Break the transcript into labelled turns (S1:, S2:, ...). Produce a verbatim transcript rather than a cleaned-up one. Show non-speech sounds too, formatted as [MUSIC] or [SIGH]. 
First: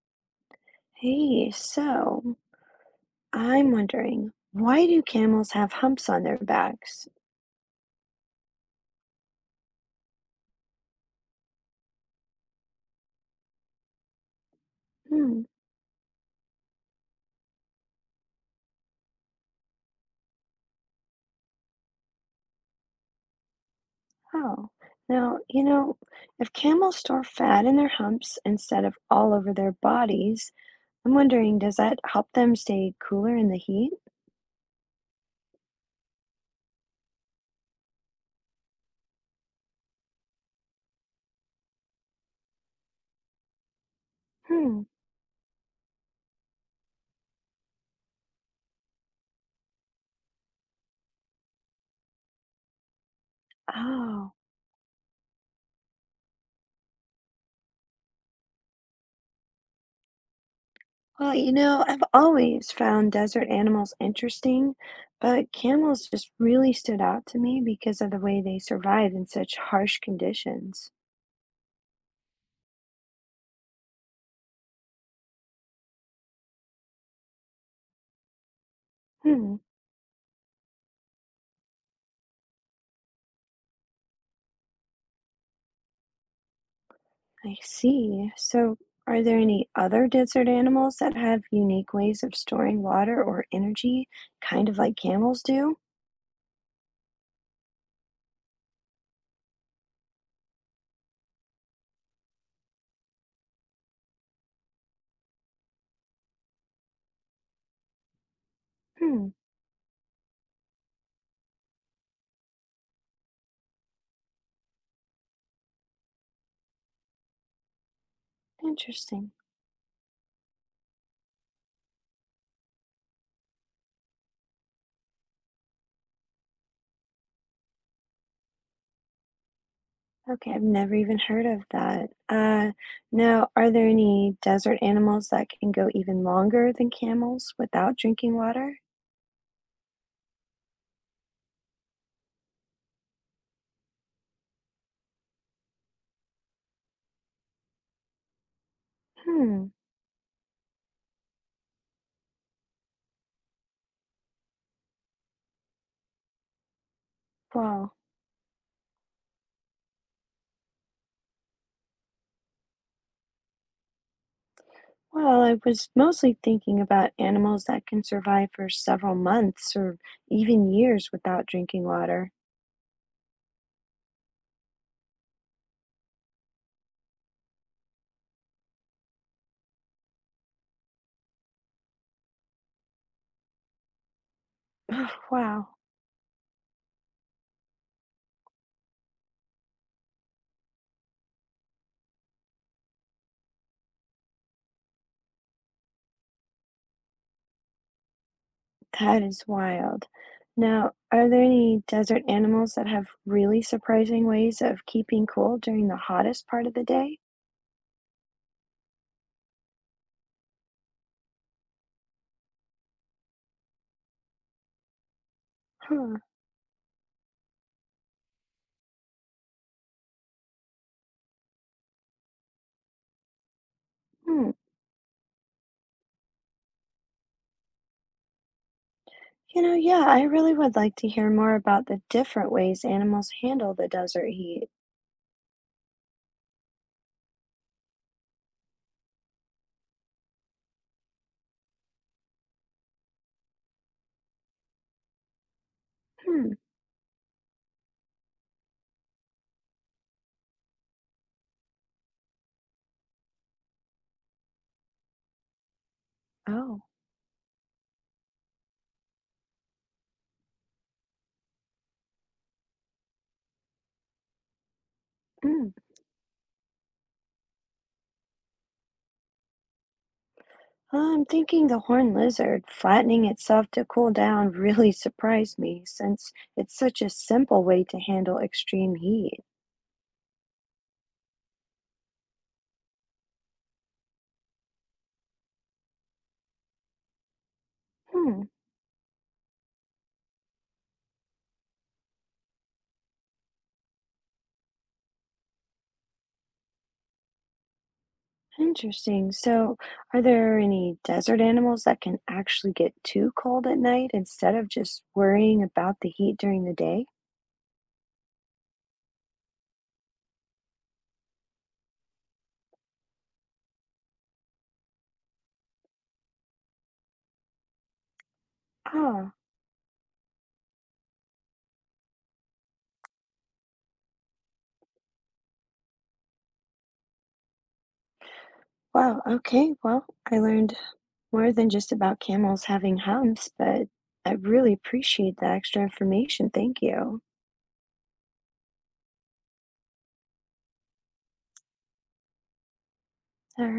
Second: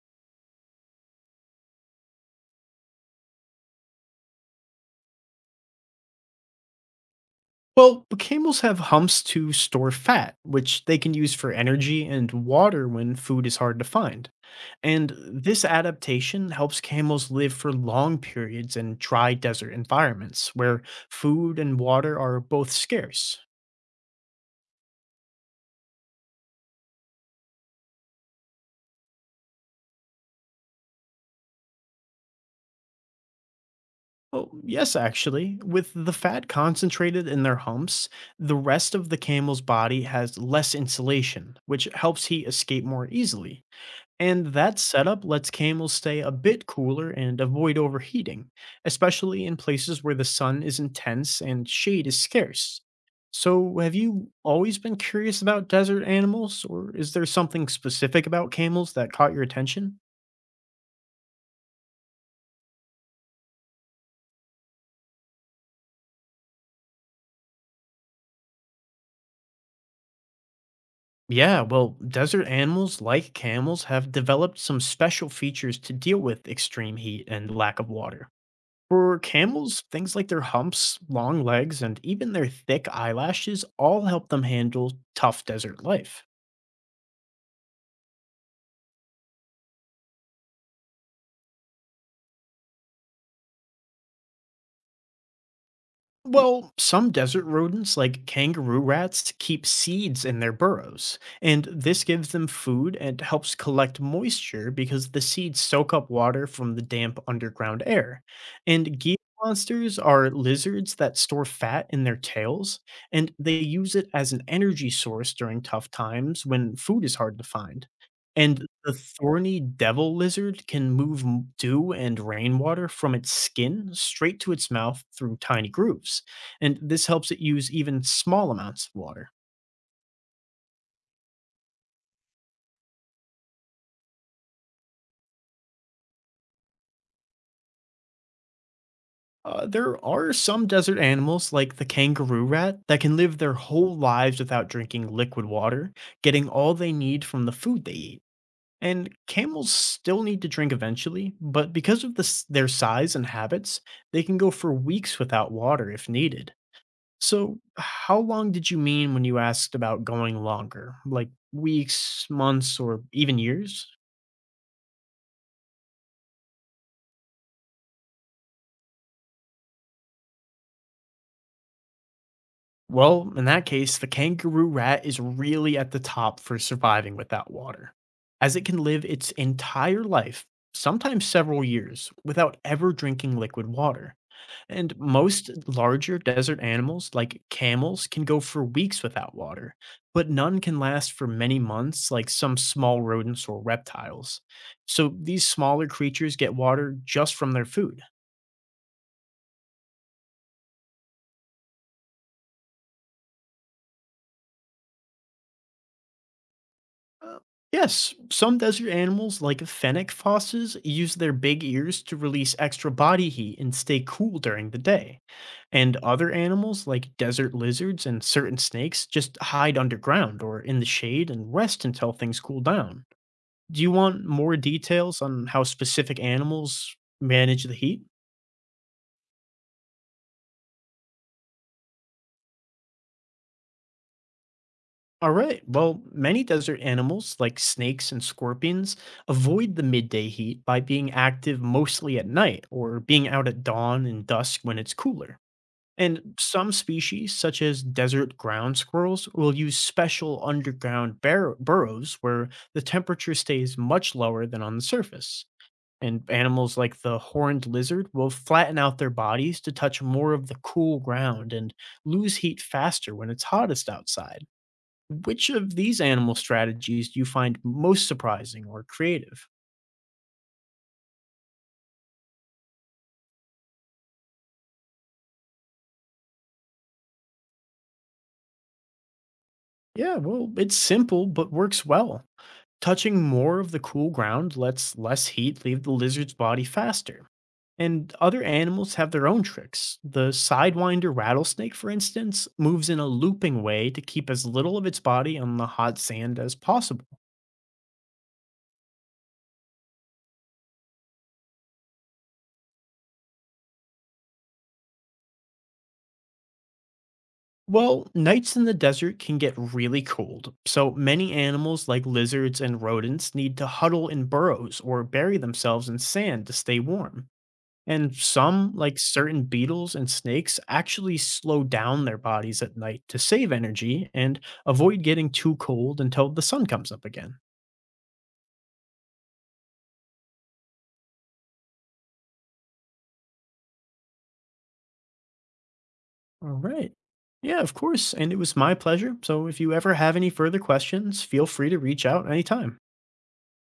S1: Hey, so I'm wondering, why do camels have humps on their backs?
S2: Well, camels have humps to store fat, which they can use for energy and water when food is hard to find. And
S1: Hmm,
S2: this adaptation helps camels live for long periods in dry desert environments where food and water are both scarce.
S1: oh. Now, you know, if camels store fat in their humps instead of all over their bodies, I'm wondering, does that help them stay cooler in the heat?
S2: Well, yes, actually. With the fat concentrated in their humps, the rest of the camel's body has less insulation, which helps heat escape more easily. And that
S1: Hmm,
S2: setup lets camels stay a bit cooler and avoid overheating, especially in places where the sun is intense and shade is scarce. So, have you
S1: oh.
S2: always been curious about desert animals, or is there something specific about camels that caught your attention?
S1: Well, you know, I've always found desert animals interesting, but camels just really stood out to me because of the way they survive in such harsh conditions.
S2: Yeah, well, desert animals like camels have developed some special features to deal with extreme heat and lack of water. For
S1: Hmm.
S2: camels, things like their humps, long legs, and even their thick eyelashes all help them handle tough desert life.
S1: I see. So, are there any other desert animals that have unique ways of storing water or energy, kind of like camels do?
S2: Well, some desert rodents, like kangaroo rats, keep seeds in their burrows, and this gives them food and helps collect moisture because the seeds soak up water from the damp underground air. And Gila
S1: Hmm,
S2: monsters are lizards that store fat in their tails, and they use it as an energy source during tough times when food is hard to find. And the
S1: interesting.
S2: thorny devil lizard can move m- dew and rainwater from its skin straight to its mouth through tiny grooves, and this helps it use even small amounts of water.
S1: Okay, I've never even heard of that. Uh, now, are there any desert animals that can go even longer than camels without drinking water?
S2: Uh, there are some desert animals, like the kangaroo rat, that can live their whole lives without drinking liquid water, getting all they need from the food they eat. And camels
S1: Hmm,
S2: still need to drink eventually, but because of this, their size and habits, they can go for weeks without water if needed. So,
S1: wow.
S2: how long did you mean when you asked about going longer? Like weeks, months, or even years?
S1: Well, I was mostly thinking about animals that can survive for several months or even years without drinking water.
S2: Well, in that case, the kangaroo rat is really at the top for surviving without water, as it can live its entire life, sometimes several years, without ever drinking liquid water. And
S1: [SIGHS]
S2: most
S1: Wow.
S2: larger desert animals, like camels, can go for weeks without water, but none can last for many months, like some small rodents or reptiles. So these smaller creatures get water just from their food.
S1: That is wild. Now, are there any desert animals that have really surprising ways of keeping cool during the hottest part of the day?
S2: Uh, Yes, some desert animals, like fennec fosses, use their big ears to release extra body heat and stay cool during the day. And
S1: Huh.
S2: other animals, like desert lizards and certain snakes, just hide underground or in the shade and rest until things cool down. Do you want
S1: Hmm.
S2: more details on how specific animals manage the heat?
S1: You know, yeah, I really would like to hear more about the different ways animals handle the desert heat.
S2: All right. Well, many desert animals, like snakes and scorpions, avoid the midday heat by being active mostly at night or being out at dawn and dusk when it's cooler. And
S1: Hmm.
S2: some species, such as desert ground squirrels, will use special underground bur- burrows where the temperature stays much lower than on the surface. And animals
S1: Oh.
S2: like the horned lizard will flatten out their bodies to touch more of the cool ground and lose heat faster when it's hottest outside. Which
S1: Hmm.
S2: of these animal strategies do you find most surprising or creative?
S1: Well, I'm thinking the horned lizard flattening itself to cool down [LAUGHS] really surprised me since it's such a simple way to handle extreme heat.
S2: Yeah, well, it's simple but works well. Touching more of the cool ground lets less heat leave the lizard's body faster. And other
S1: Hmm.
S2: animals have their own tricks. The sidewinder rattlesnake, for instance, moves in a looping way to keep as little of its body on the hot sand as possible.
S1: Interesting. So, are there any desert animals that can actually get too cold at night instead of just worrying about the heat during the day?
S2: Well, nights in the desert can get really cold, so many animals like lizards and rodents need to huddle in burrows or bury themselves in sand to stay warm. And some, like
S1: Ah,
S2: certain beetles and snakes, actually slow down their bodies at night to save energy and avoid getting too cold until the sun comes up again.
S1: wow. Okay. Well, I learned more than just about camels having humps, but I really appreciate the extra
S2: All
S1: information. Thank
S2: right.
S1: you.
S2: Yeah, of course. And it was my pleasure. So if you ever have any further questions, feel free to reach out anytime.
S1: All